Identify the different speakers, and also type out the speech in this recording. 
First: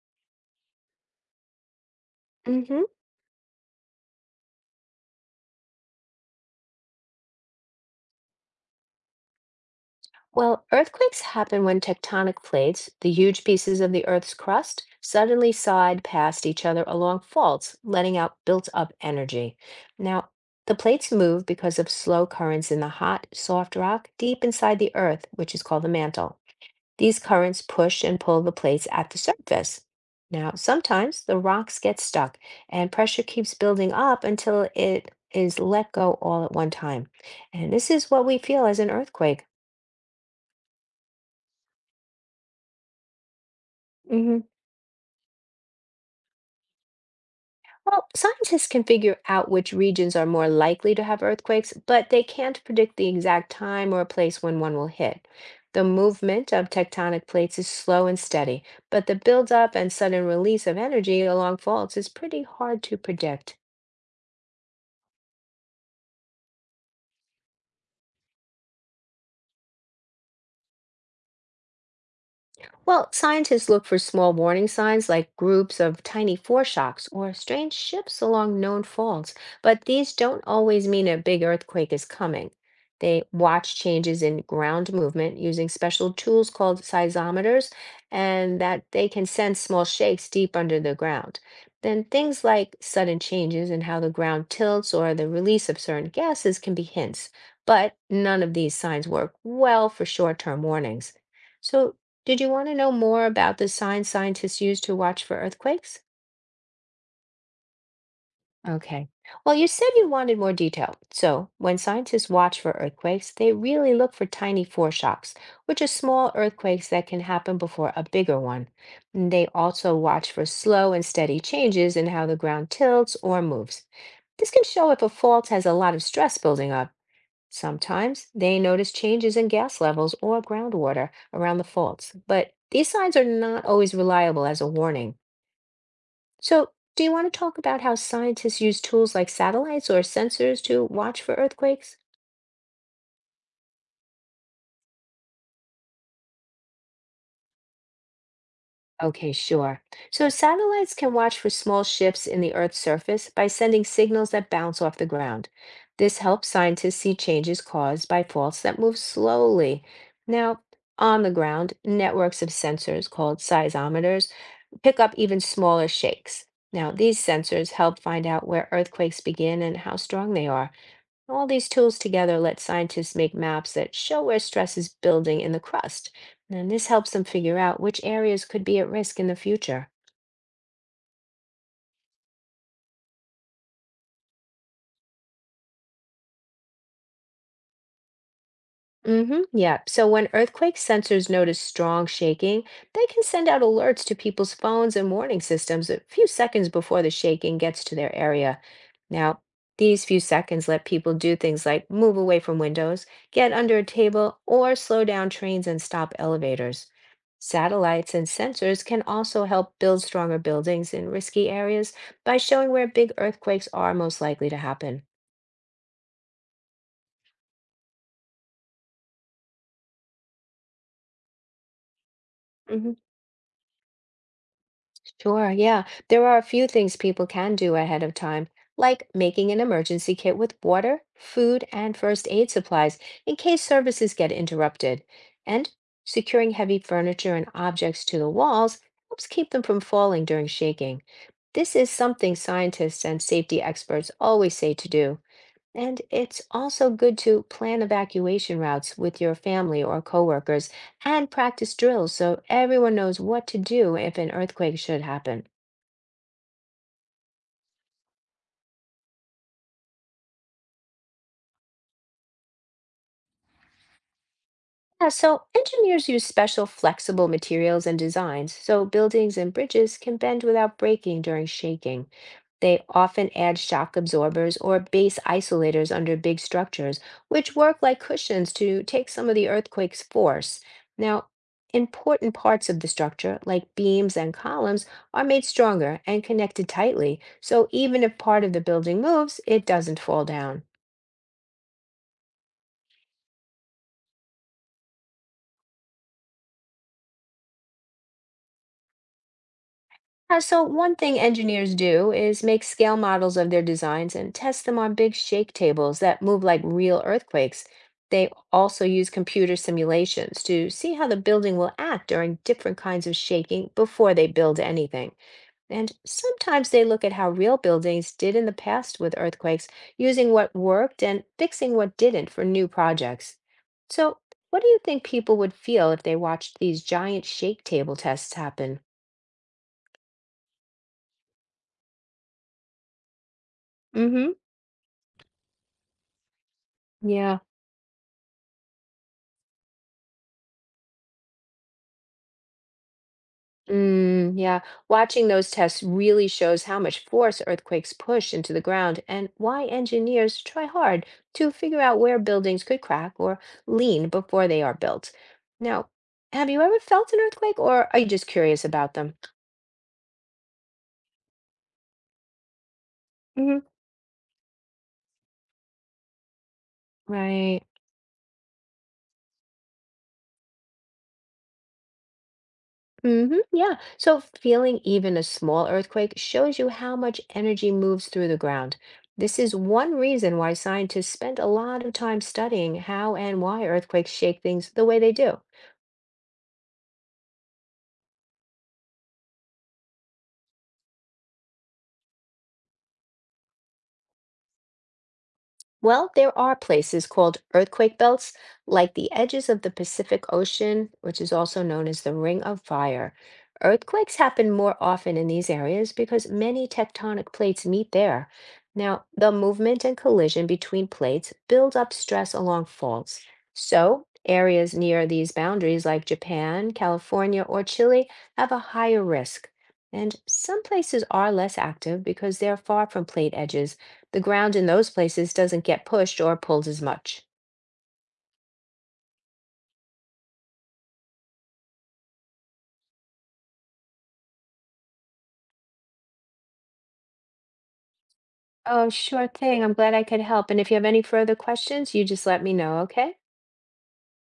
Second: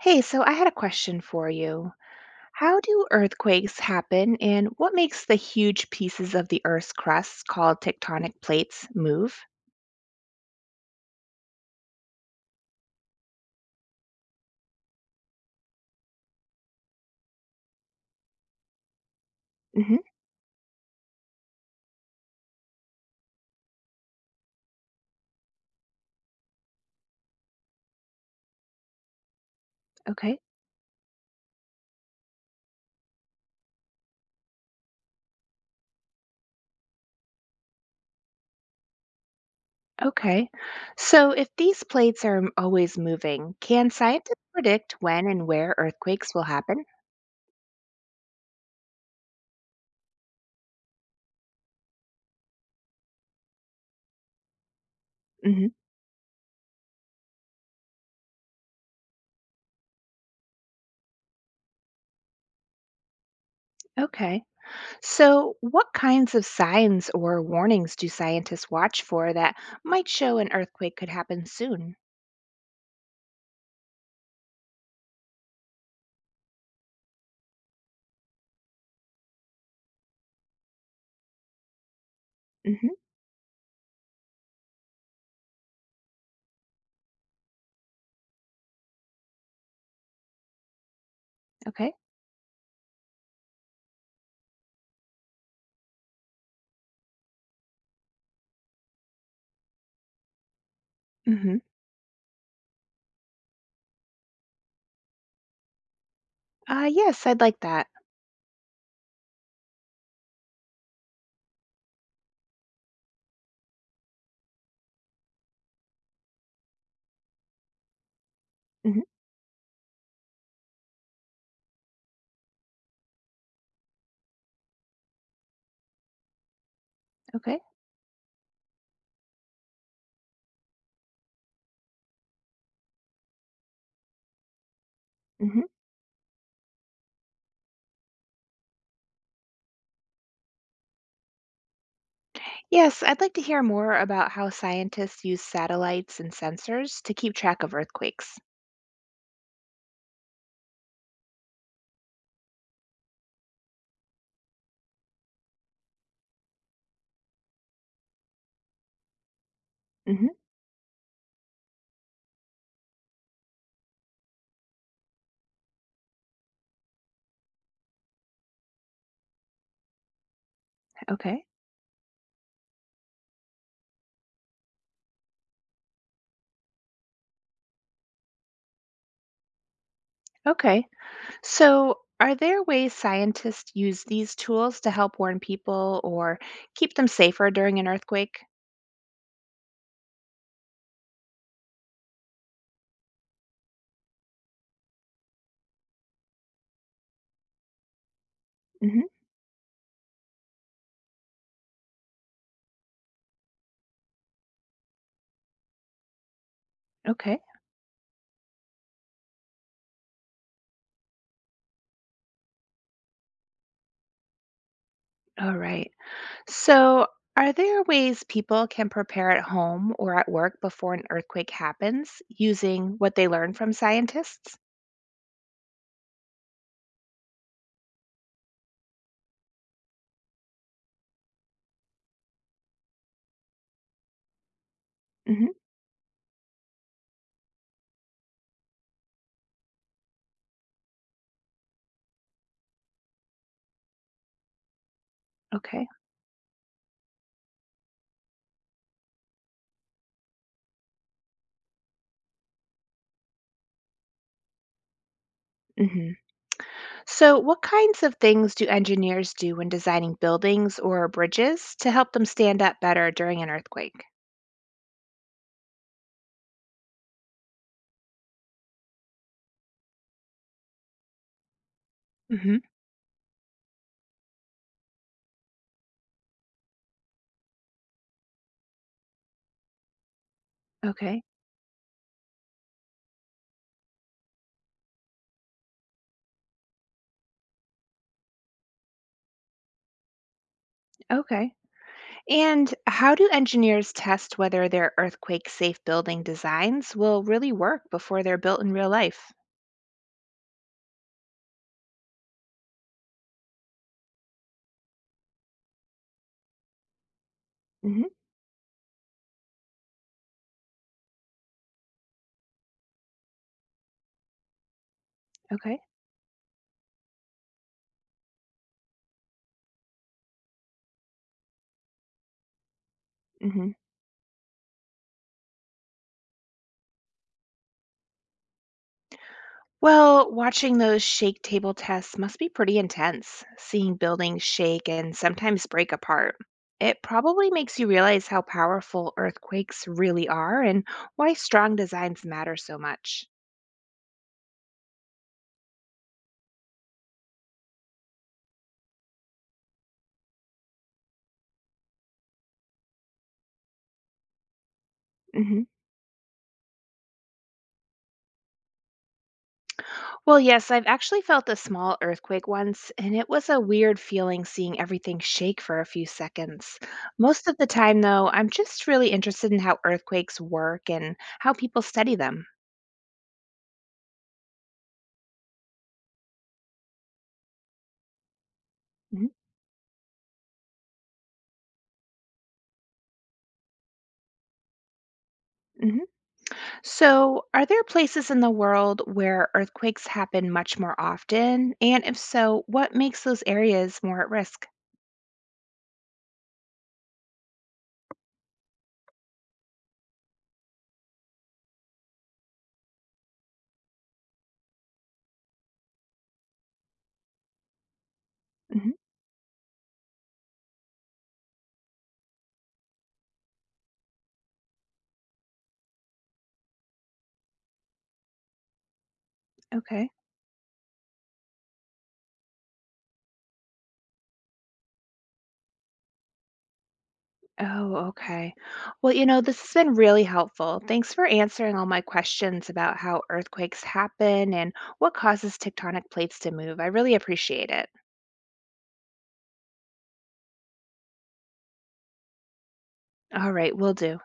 Speaker 1: Hey, so I had a question for you. How
Speaker 2: Hmm.
Speaker 1: do earthquakes happen, and what makes the huge pieces of the Earth's crust called tectonic plates move?
Speaker 2: Well, earthquakes happen when tectonic plates, the huge pieces of the Earth's crust, suddenly side past each other along faults, letting out built-up energy.
Speaker 1: hmm
Speaker 2: Now, the plates move because of slow currents in the hot, soft rock deep inside the Earth, which is called the mantle. These currents push and pull the plates at the surface.
Speaker 1: Okay.
Speaker 2: Now, sometimes the rocks get stuck, and pressure keeps building up until it is let go all at one time. And this is what we feel as an earthquake.
Speaker 1: Okay. So if these plates are always moving, can scientists
Speaker 2: Hmm.
Speaker 1: predict when and where earthquakes will happen?
Speaker 2: Well, scientists can figure out which regions are more likely to have earthquakes, but they can't predict the exact time or place when one will hit.
Speaker 1: hmm
Speaker 2: The movement of tectonic plates is slow and steady, but the buildup and sudden release of energy along faults is pretty hard to predict.
Speaker 1: Okay. So what kinds of signs or warnings do scientists watch for that might show an earthquake could happen soon?
Speaker 2: Well, scientists look for small warning signs like groups of tiny foreshocks or strange ships along known faults, but these don't always mean a big earthquake is coming.
Speaker 1: hmm
Speaker 2: They watch changes in ground movement using special tools called seismometers, and that they can sense small shakes deep under the ground.
Speaker 1: Okay.
Speaker 2: Then things like sudden changes in how the ground tilts or the release of certain gases can be hints, but none of these signs work well for short-term warnings.
Speaker 1: hmm
Speaker 2: So, did you want to know more about the signs scientists use to watch for earthquakes?
Speaker 1: Yes, I'd like that.
Speaker 2: Okay. Well, you said you wanted more detail. So, when scientists watch for earthquakes, they really look for tiny foreshocks, which are small earthquakes that can happen before a bigger one.
Speaker 1: hmm
Speaker 2: And they also watch for slow and steady changes in how the ground tilts or moves. This can show if a fault has a lot of stress building up.
Speaker 1: Okay.
Speaker 2: Sometimes they notice changes in gas levels or groundwater around the faults, but these signs are not always reliable as a warning.
Speaker 1: Mhm.
Speaker 2: So, do you want to talk about how scientists use tools like satellites or sensors to watch for earthquakes?
Speaker 1: Yes, I'd like to hear more about how scientists use satellites and sensors to keep track of earthquakes.
Speaker 2: Okay, sure. So, satellites can watch for small shifts in the Earth's surface by sending signals that bounce off the ground. This helps scientists see changes caused by faults that move slowly.
Speaker 1: hmm
Speaker 2: Now, on the ground, networks of sensors called seismometers pick up even smaller shakes. Now, these sensors help find out where earthquakes begin and how strong they are. All
Speaker 1: Okay.
Speaker 2: these tools together let scientists make maps that show where stress is building in the crust. And this helps them figure out which areas could be at risk in the future.
Speaker 1: Okay. So, are there ways scientists use these tools to help warn people or keep them safer during an earthquake?
Speaker 2: Mm-hmm. Yeah. So when earthquake sensors notice strong shaking, they can send out alerts to people's phones and warning systems a few seconds before the shaking gets to their area.
Speaker 1: hmm
Speaker 2: Now, these few seconds let people do things like move away from windows, get under a table, or slow down trains and stop elevators.
Speaker 1: Okay.
Speaker 2: Satellites and sensors can also help build stronger buildings in risky areas by showing where big earthquakes are most likely to happen.
Speaker 1: All right. So, are there ways people can prepare at home or at work before an earthquake happens using
Speaker 2: Mhm.
Speaker 1: what they learn from scientists?
Speaker 2: Sure, yeah. There are a few things people can do ahead of time, like making an emergency kit with water, food, and first aid supplies in case services get interrupted.
Speaker 1: hmm
Speaker 2: And securing heavy furniture and objects to the walls helps keep them from falling during shaking. This is something scientists and safety experts always say to do.
Speaker 1: Okay.
Speaker 2: And it's also good to plan evacuation routes with your family or coworkers and practice drills so everyone knows what to do if an earthquake should happen.
Speaker 1: hmm So, what kinds of things do engineers do when designing buildings or bridges to help them stand up better during an earthquake?
Speaker 2: Yeah, so engineers use special flexible materials and designs so buildings and bridges can bend without breaking during shaking.
Speaker 1: hmm
Speaker 2: They often add shock absorbers or base isolators under big structures, which work like cushions to take some of the earthquake's force.
Speaker 1: Okay.
Speaker 2: Now, important parts of the structure, like beams and columns, are made stronger and connected tightly, so even if part of the building moves, it doesn't fall down.
Speaker 1: Okay. And how do engineers test whether their earthquake safe building designs will really work before they're built in real life?
Speaker 2: So one thing engineers do is make scale models of their designs and test them on big shake tables that move like real earthquakes.
Speaker 1: hmm
Speaker 2: They also use computer simulations to see how the building will act during different kinds of shaking before they build anything.
Speaker 1: Okay.
Speaker 2: And sometimes they look at how real buildings did in the past with earthquakes, using what worked and fixing what didn't for new projects.
Speaker 1: hmm
Speaker 2: So, what do you think people would feel if they watched these giant shake table tests happen?
Speaker 1: Well, watching those shake table tests must be pretty intense, seeing
Speaker 2: Mm-hmm.
Speaker 1: buildings shake and sometimes break apart. It
Speaker 2: Yeah.
Speaker 1: probably makes you realize how powerful earthquakes really are and why strong designs matter so much.
Speaker 2: Mm, yeah, watching those tests really shows how much force earthquakes push into the ground and why engineers try hard to figure out where buildings could crack or lean before they are built.
Speaker 1: hmm
Speaker 2: Now, have you ever felt an earthquake or are you just curious about them?
Speaker 1: Well, yes, I've actually felt a small earthquake once, and it was
Speaker 2: Hmm.
Speaker 1: a weird feeling seeing everything shake for a few seconds. Most of
Speaker 2: Right.
Speaker 1: the time, though, I'm just really interested in how earthquakes work and how people study them.
Speaker 2: Mm-hmm. Yeah. So feeling even a small earthquake shows you how much energy moves through the ground.
Speaker 1: hmm
Speaker 2: This is one reason why scientists spend a lot of time studying how and why earthquakes shake things the way they do.
Speaker 1: So, are there places in the world where earthquakes happen much more often? And if so, what makes those areas more at risk?
Speaker 2: Well, there are places called earthquake belts, like the edges of the Pacific Ocean, which is also known as the Ring of Fire. Earthquakes happen more often in these areas because many tectonic plates meet there.
Speaker 1: hmm
Speaker 2: Now, the movement and collision between plates build up stress along faults. So, areas near these boundaries, like Japan, California, or Chile, have a higher risk.
Speaker 1: Okay.
Speaker 2: And some places are less active because they're far from plate edges. The ground in those places doesn't get pushed or pulled as much.
Speaker 1: Oh, okay. Well, this has been really helpful. Thanks for answering all my questions about how earthquakes happen and what causes tectonic plates to move. I really appreciate it.
Speaker 2: Oh, sure thing. I'm glad I could help. And if you have any further questions, you just let me know, okay?
Speaker 1: All right, will do.